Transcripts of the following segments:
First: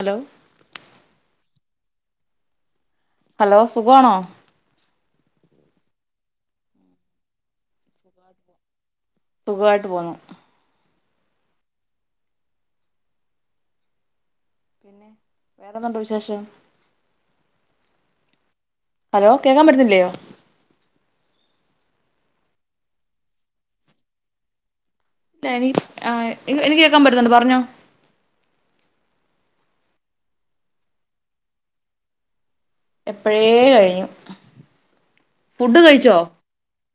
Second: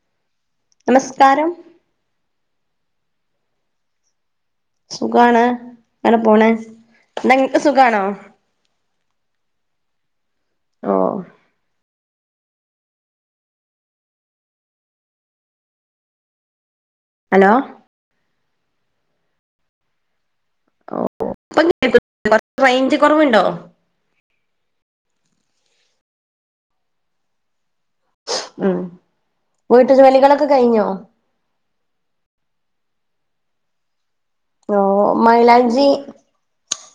Hello നമസ്കാരം hello സുഖാണോ സുഖാണ് അങ്ങന പോണ് എന്താ നിങ്ങൾക് സുഖാണോ സുഖമായിട്ട് പോന്നു ആഹ പിന്നെ [unintelligible] വിശേഷം ഹലോ ഹലോ കേക്കാൻ പറ്റുന്നില്ലയോ ഓ [unintelligible] റേഞ്ച് കുറവുണ്ടോ ഇല്ല എനി ആ എനിക്ക് കേക്കാൻ പറ്റുന്നുണ്ട് പറഞ്ഞോ? ഉം വീട്ടു ജോലികളൊക്കെ കഴിഞ്ഞോ? എപ്പഴേ കഴിഞ്ഞു. ഓ ഫുഡ് മൈലാഞ്ചി കഴിച്ചോ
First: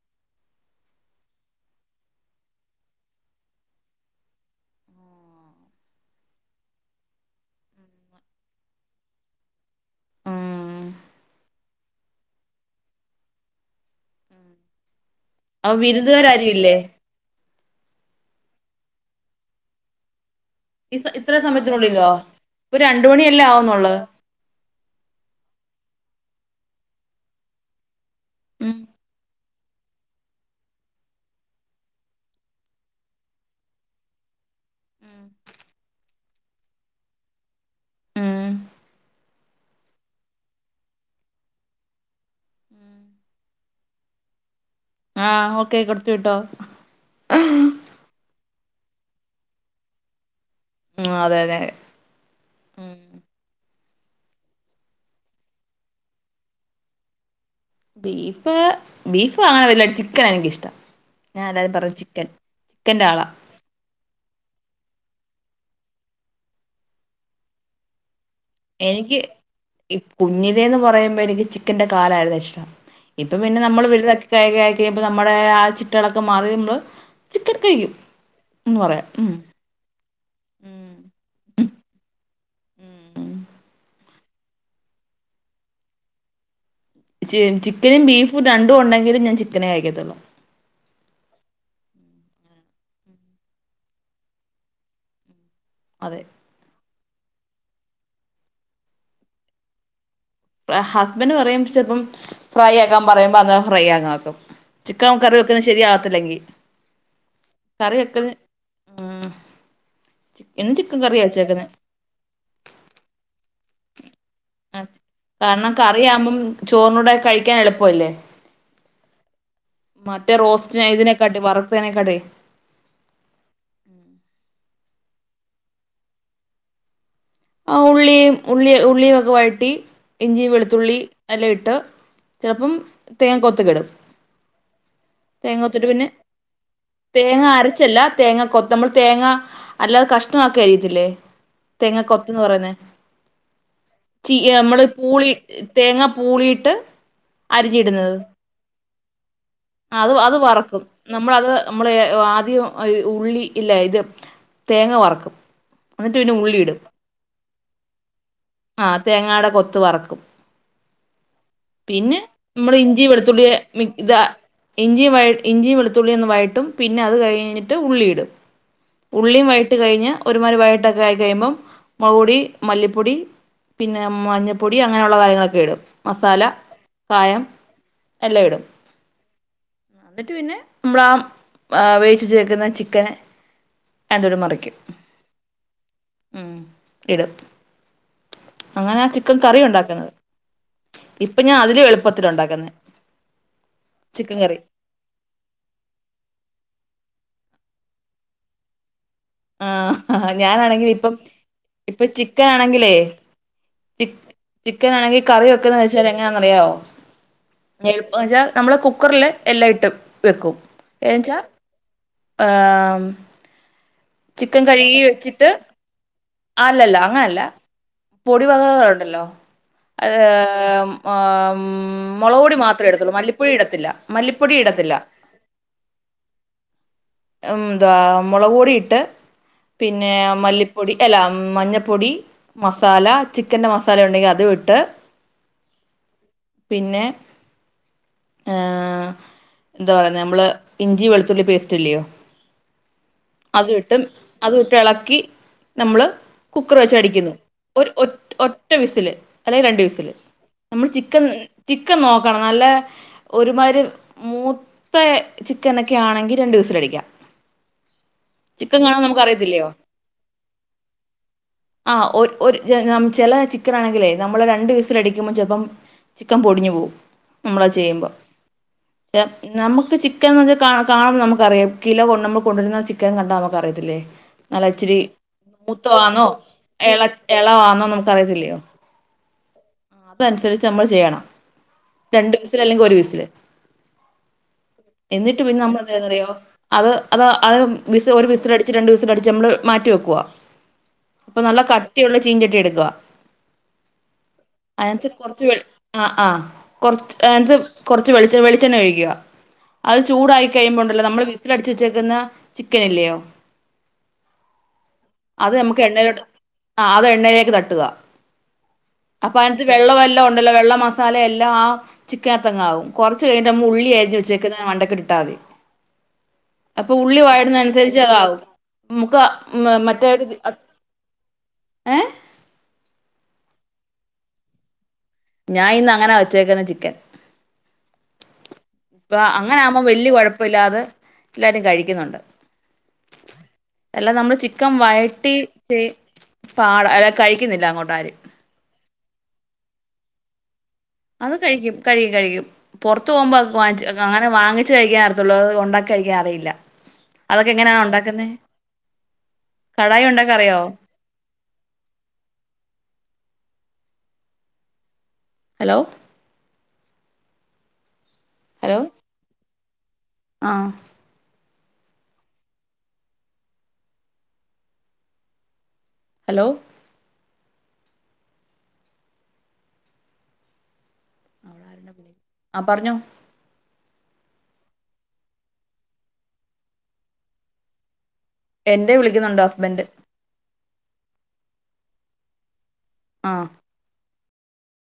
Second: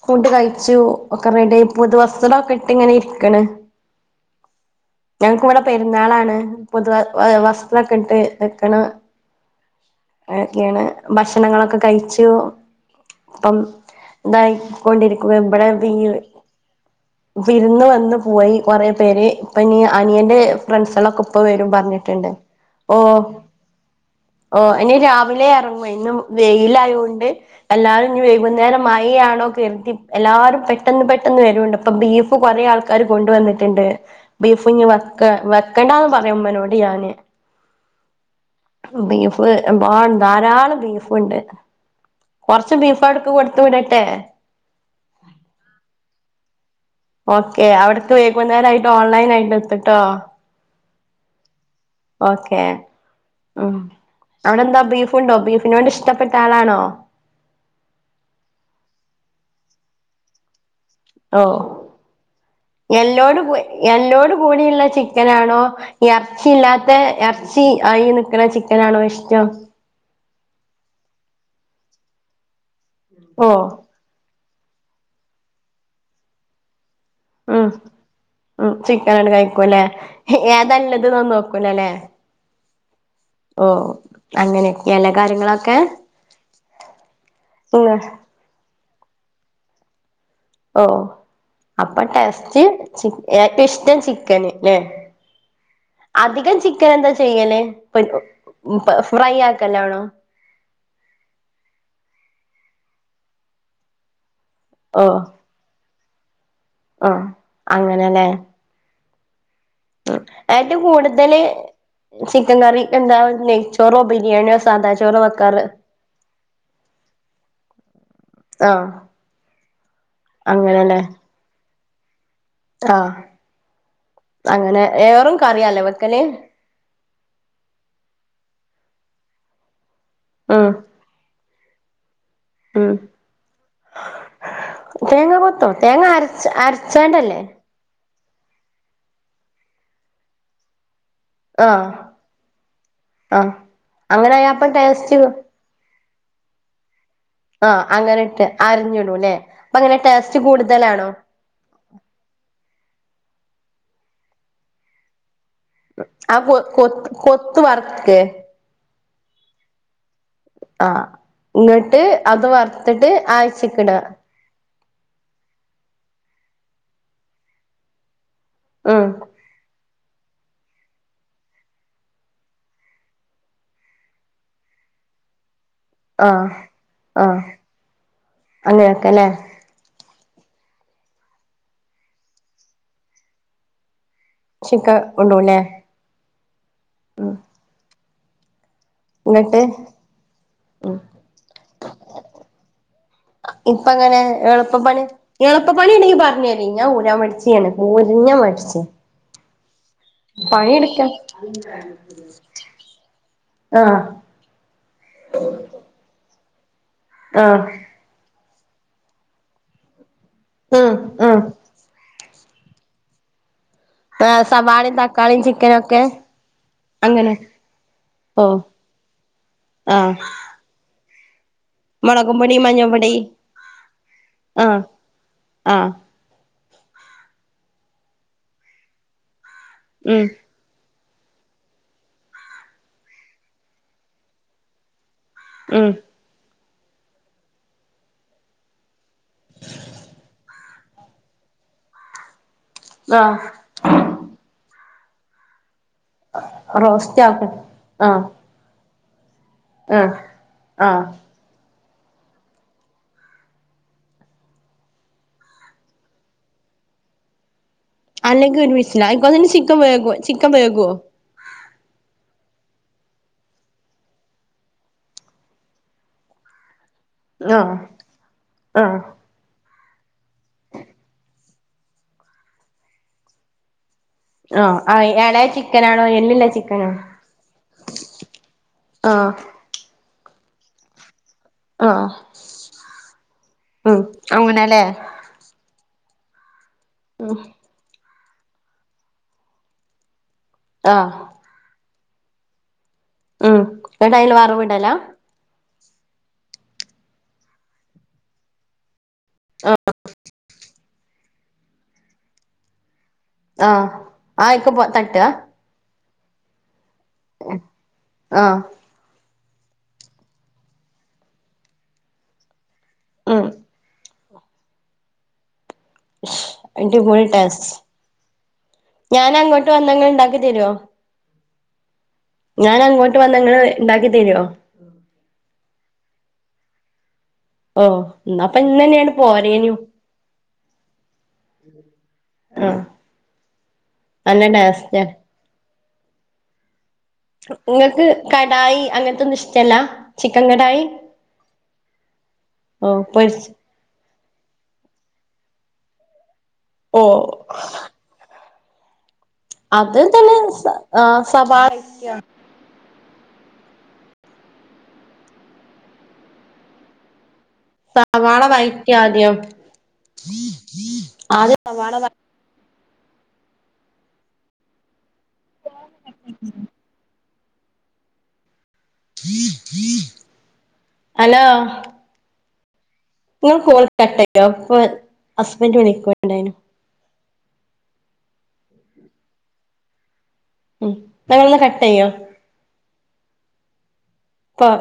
ഫുണ്ട് കഴിച്ചു ഒക്കെറെഡി പുതുവസ്ത്രോ ക്കെ ഇട്ട് ഇങ്ങനെ ഇരിക്കണ് ഞങ്ങക്ക് ഇവിടെ പെരുന്നാളാണ് പുതുവ വസ്ത്രക്കെ ഇട്ട് നിക്കണ് [unintelligible] ഉം ഭക്ഷണങ്ങളൊക്കെ കഴിച് ച്ചോ പ്പം ഇതായിക്കൊണ്ടിരിക്കുക ഇവിടെ അപ്പൊ വിരുന്നുകാരാരും ഇല്ലേ വിരുന്ന് വന്ന് പോയി കൊറെ പേര് ഇപ്പൊ നീ അനിയന്റെ ഈ ഫ്രണ്ട്സ്കൾക്കെ ഇത്ര ഇപ്പ വരും സമയത്തിനുള്ളിലോ പറഞ്ഞിട്ടുണ്ട് ഇപ്പൊ ഓ രണ്ട് മണിയല്ലേ ആവുന്നുള്ളൂ ഓ ഇനി രാവിലെ ഇറങ്ങും ഇന്ന് വെയിലായോ ണ്ട് എല്ലാ [unintelligible] ഉം വൈകുന്നേരം മയാണോ [unintelligible] എല്ലാരും പെട്ടെന്ന് പെട്ടെന്ന് വരോ ണ്ട് ഇപ്പൊ ബീഫ് കൊറെ ആൾക്കാര് കൊണ്ട് വന്നിട്ണ്ട് ബീഫ്ഞ്ഞി വക്ക വക്കണ്ടന്ന് പ ഉമ്മനോട് ഞാന് ഉം ബീഫ് [unintelligible] ധാരാളം ബീഫ്ണ്ട് കൊറച്ച് ബീഫു അവിടുക്ക് കൊടുത്തു വിടട്ടെ ആഹ് ഓക്കെ കൊടുത്തു വിട്ടോ ഓക്കെ അവിടക്ക് വൈകുന്നേരംമായിട്ട് ഓൺലൈൻ ആയിട്ട് എത്തിട്ടോ ഉം അതെ അതെ ഓക്കെ ഉം ഉം. അവിടെ എന്താ ബീഫുണ്ടോ ബീഫിനോട് ഇഷ്ടപ്പെട്ട ആളാണോ? ബീഫ് ബീഫ് [unintelligible] ചിക്കൻ ആണ് എനിക്കിഷ്ടം. ഓ ഞാൻ എല്ലാരും പറയും ചിക്കൻ ചിക്കന്റെ ആളാ എല്ലോട് എല്ലോട് കൂടിയുള്ള ചിക്കൻ ആണോ ഇറച്ചിയില്ലാത്ത ഇറച്ചി [unintelligible] എനിക്ക് ഇഷ്ടം ഈ കുഞ്ഞിലേന്ന് പറയുമ്പോ എനിക്ക് ചിക്കന്റെ കാലായിരുന്നു ഇഷ്ട്ടം. ഇപ്പോ ഓ പിന്നെ നമ്മള് വലുതാ ക്കെയായി കഴിയുമ്പോ നമ്മടെ ആ ചിട്ടകളൊക്കെ മാറി നമ്മള് ചിക്കൻ ഉം കഴിക്കും ഉം എന്ന് പറയാം ചിക്കനാണ്ട് ഉം കഴിക്കൂല്ലേ? ഏതാ ഉം ഇള്ളതിന്നൊന്നും നോക്കൂലല്ലേ? ഉം ഓഹ് അങ്ങനെക്കെയാ അല്ലേ കാര്യങ്ങളക്കെ. ചിക്കനും ബീഫും രണ്ടും ഉണ്ടെ ങ്കിലും ഞാൻ ചിക്കനേ കയിക്കത്തുള്ളൂ. ഓ അപ്പോ ടേസ്റ്റ് ചി ഏറ്റം ഇഷ്ടം ചിക്കന് ല്ലേ? അതെ അധികം ചിക്കൻ എന്താ ചെയ്യല് പോയ് ഫ്രൈ ആക്കലാണോ ഹസ്ബന്റ് പറയും ചേൽപ്പം ഫ്രൈ ആക്കാൻ പറയുമ്പോ അതാ ഫ്രൈ അങ്ങാക്കും ചിക്കൻ ഓ കറി വെക്ക്ണെ ശരിയാ ല്ലെങ്കി ആഹ് അങ്ങനല്ലേ ആഹ് ഏറ്റവും കൂട്തല് ചിക്കൻ കറി [unintelligible] ടോറോബിൻ ബിരിയാണിയോ സാദാച്ചോറോ വെക്കാറ് കാരണം കറിയാകുമ്പം ചോറിനൂടെ കഴിക്കാൻ എളപ്പൊല്ലേ ആഹ് മറ്റേ റോസ്റ്റ് ഇതിനെക്കട്ടി വറ് മറ്റേനെക്കാട്ടി ആ അങ്ങനെ ഏറു കറിയാലെ വെക്കല് ആ ഉള്ളിയും ഉള്ളി ഉള്ളിയൊക്കെ വയട്ടി ഇഞ്ചി, ഉം വെളുത്തുള്ളി, അയല്ട്ട് ചെലപ്പം ഉം തേങ്ങാ കൊത്തക്കിടും തേങ്ങ തേങ്ങാ കൊത്തോ കൊത്തിട്ട് തേങ്ങ പിന്നെ അരച്ച അരച്ചാണ്ടല്ലേ തേങ്ങ അരച്ചല്ല തേങ്ങ കൊത്തമ്പള് തേങ്ങ അല്ലാതെ കഷ്ണാക്കി അരിയത്തില്ലേ ആഹ് തെങ്ങ കൊ ആഹ് ച്ചീ അങ്ങനായ അപ്പം നമ്മള് ടേസ്റ്റ് പൂളി തേങ്ങ പൂളിട്ട് ആഹ് അരിഞ്ഞിടുന്നത് അങ്ങനെ ഇട്ട് അരിഞ്ഞിടൂല്ലേ അപ്പൊ അങ്ങനെ അത് അത് ടേസ്റ്റ് വറക്കും കൂടുതലാണോ നമ്മളത് നമ്മ ആദ്യ ഉളളി ഇല്ല ഇത് തേങ്ങ വറക്കും എന്നിട്ട് പിന്നെ ആ കൊ ഉള്ളി ഇടും കൊത്തു കൊത്ത് വർക്കെ ആ തേങ്ങാടെ കൊത്ത് വറക്കും ആ ഇങ്ങട്ട് പിന്നെ അത് നമ്മള് വറത്തിട്ട് അയച്ചിക്ക്ടാ ഇഞ്ചിയും ഇഞ്ചിയും വെളുത്തുള്ളി ഒന്ന് വഴട്ടും പിന്നെ അത് കഴിഞ്ഞിട്ട് ഉള്ളിയിടും ഉം ഉള്ളീം വൈട്ട് കഴിഞ്ഞ് ഒരുമാതിരി വൈകട്ടാക്കെ ആയി കഴിമ്പം മുളക്പൊടി മല്ലിപ്പൊടി പിന്നെ മഞ്ഞപ്പൊടി അങ്ങനെയുള്ള കാര്യങ്ങളൊക്കെ ഇടും മസാല ആഹ് കായം ആഹ് എല്ലാം ഇടും അങ്ങനൊക്കെല്ലേ എന്നിട്ട് പിന്നെ നമ്മളാ വേവിച്ച് വെച്ചേക്കുന്ന ചിക്കന് അതൊ മറിക്കും ചിക്ക കൊണ്ടോവുല്ലേ ഉം ഇടും അങ്ങനെ ചിക്കൻ കറി എന്നിട്ട് ഉണ്ടാക്കുന്നത് ഇപ്പൊ ഞാൻ അതിലും എളുപ്പത്തി ഉണ്ടാക്കുന്നെ ചിക്കൻ കറി എളുപ്പ പണിണ്ടെങ്കി പറാഞ്ഞേരി ഞ ഊരാ മടിച്ചിയാണ് ഊരിഞ്ഞ മടിച്ചി ആഹ് ആ ഞാാനാണെങ്കിൽ ഇപ്പം ഇപ്പൊ ചിക്കൻ ആണെങ്കിലേ ആഹ് ചി ചിക്കൻ ആണെങ്കിൽ കറി വെക്കന്ന് വെച്ചാൽ എങ്ങന അറിയാവോ ആഹ് [unintelligible] നമ്മൾ കുക്കറില് എല്ല ഇട്ടും വെക്കും ഉം ഏച്ചാ ഉം ഏമ് ആ സവാളേം തക്കാളിയും ചിക്കൻ ഒക്കെ അല്ലല്ല അങ്ങന അങ്ങനെ അല്ല പൊടി ഓഹ് വകകളുണ്ടല്ലോ ആഹ് അത് ആഹ് ഉം മുളകും പൊടി മുളകൊടി മഞ്ഞൾ മാത്രമേ പൊടി ഇടുത്തുള്ളൂ മല്ലിപ്പൊടി ഇടത്തില്ല മല്ലിപ്പൊടി ആഹ് ഇടത്തില്ല ആഹ് ഉം ഏഹ് മുളവൊടി ഇട്ട് പിന്നെ ഉം മല്ലിപ്പൊടി അല്ല മഞ്ഞപ്പൊടി മസാല ചിക്കന്റെ മസാല ഉണ്ടെങ്കിൽ അതും ഇട്ട് ഉം പിന്നെ ഏഹ് എന്താ പറയുന്ന നമ്മൾ ഇഞ്ചി വെളുത്തുള്ളി പേസ്റ്റ് ഇല്ലയോ ആഹ് അതുവിട്ടും അതുവിട്ട് ഇള കി നമ്മൾ കുക്കർ വെച്ച് റോസ്റ്റ് അടിക്കുന്നു ആക്കും ഒരു ഒ ആഹ് ഒറ്റ വിസിൽ അല്ലെ രണ്ടു വിസിൽ ആഹ് നമ്മൾ ആഹ് ചിക്കൻ ചിക്കൻ നോക്കണം നല്ല ഒരുമാതിരി മൂത്ത ചിക്കനൊക്കെ ആണെങ്കി രണ്ടു വിസൽ അടിക്കാം അല്ലെങ്കിൽ ഒരു [unintelligible] ചിക്കൻ വെകു ചിക്കൻ വെ ആഹ് ഒരു ഒരു ചില ചിക്കനാണെങ്കിലേ നമ്മൾ രണ്ടു വിസൽ അടിക്കുമ്പോൾ ചിലപ്പം ചിക്കൻ പൊടിഞ്ഞു പോവും നമ്മൾ അത് ആഹ് ചെയ്യുമ്പോ ആഹ് ചി നമ്മ നമുക്ക് ചിക്കൻ എന്ന്ച്ച ക കാണുമ്പോ നമുക്കറിയാം കിലോ കൊ നമ്മൾ കൊണ്ടിരുന്ന ചിക്കൻ കണ്ടാൽ നമുക്ക് അറിയത്തില്ലേ നല്ല ആഹ് ഇച്ചിരി ആഹ് എളേ മൂത്ത ചിക്കനാണോ വന്നോ എല്ലില്ല ചിക്കനോ യെള എള വന്നോ നമുക്ക് അറിയത്തില്ലയോ ആഹ് അതന് സരിച്ച് നമ്മൾ ചെയ്യണം ആഹ് രണ്ടു വയസില് അല്ലെങ്കിൽ ഒരു വയസില് ഉം അങ്ങനെല്ലേ എന്നിട്ട് പിന്നെ നമ്മൾ എ ന്തയോ [unintelligible] അത് അത് ഉം അത് ഒരു വിസിലടിച്ച് രണ്ട് വിസിലടിച്ച് നമ്മൾ മാറ്റി വെക്കുവ ആഹ് അപ്പൊ നല്ല ക ട്ടിയുള്ള ചീഞ്ചട്ടി എടുക്കുക ഉം ന്നട്ടയില് വറവി അയൻച്ച കുറച് വേ അഹ് ആഹ് കൊറ്ച്ച് ഏത് കൊറച്ച് വെളിച്ച വെളിച്ചെണ്ണ ഒഴിക്കുക അത് ചൂടായി കഴിയുമ്പോണ് നമ്മൾ വിസില് അടച്ച് വെച്ചേക്കുന്ന ചിക്കൻ ഇല്ലയോ ആഹ് ആ ഇക്ക് പോ തട്ടാ അത് നമുക്ക് എണ്ണയിലോട്ട് ആഹ് അത് എണ്ണയിലേക്ക് തട്ട്ക ആഹ് ഫാനത്ത് വെള്ളവല്ലൊ ഉണ്ടല്ലോ വെള്ള മസാല എല്ലാം ആഹ് ചിക്ക [unintelligible] താങ്ങാ ഉം കൊറച്ച് ഉം കഴിഞ്ഞ്ട്ട് അമ്മ ഉള്ളി അരിഞ്ഞു വച്ചേ ക്ക് ന്ന മണ്ടക്ക് ഇടത്താതി ശ് അടിപൊളി ടേസ് അതാവും നമുക്ക് ഞാന് അങ്ങെട്ട് മ- വന്ന മറ്റേ ഇങ്ങള് ഒരു ഇണ്ടാക്കി തരോ ഏഹ് ഞാൻ അങ്ങോട്ട് വന്ന ഇങ്ങള് ഇണ്ടാക്കി തെരോ ഞാൻ ഇന്ന് അങ്ങനാ വച്ചേക്ക്ണ ചിക്കൻ ഓഹ് ന്നാ ഇപ്പ ഇന്നന്നേണ്ട് ഇപ്പ അങ്ങനെ പോരേനു ആകുമ്പോ വല്ല്യ കൊഴപ്പ ഇല്ലാത് എല്ലാരും കഴിക്കുന്നുണ്ട് ആഹ് അല്ല നമ്മള് നല്ല ചിക്കൻ ടേസ്റ്റാ വഴട്ടി [unintelligible] പാട അല ഇങ്ങക്ക് കടായി അങ്ങൻത്തൊന്നും ഇഷ്ടല്ല ചിക്കൻ കടായി അത് കെഴിക്കും കഴിക്കും കഴിക്കും ഓ പൊറത്ത് പോകുമ്പോ പൊരിച്ച വാങ്ങിച് അങ്ങ വാങ്ങിച് കഴിക്കാറത്തൊള്ളൂ അത് ഉണ്ടാക്കി കഴിക്കാൻ അറിയി ല്ല ഓ അതൊക്കെ എങ്ങനാ ഉണ്ടാക്കുന്നേ അത് കടായി ഉണ്ടാക്കാൻ തന്നെ സ അറിയാവോ ആ സഭായി ഹലോ സവാള ഹലോ വയറ്റുക ആദ്യം ആഹ് ആ സവാള വ ഹലോ [inaudible] ഹലോ ആഹ് പറഞ്ഞോ നിങ്ങൾ കോൾ കട്ടായോ [unintelligible] അപ്പോ ഹസ്ബൻഡ്‌ വിളിക്കുന്നുണ്ടായിരുന്നു എന്റെ വിളിക്കുന്നുണ്ട് ഹസ്ബൻഡ് ഉം നിങ്ങളെന്നാ കട്ട് ചെയ്യോ ആഹ് ഇപ്പൊ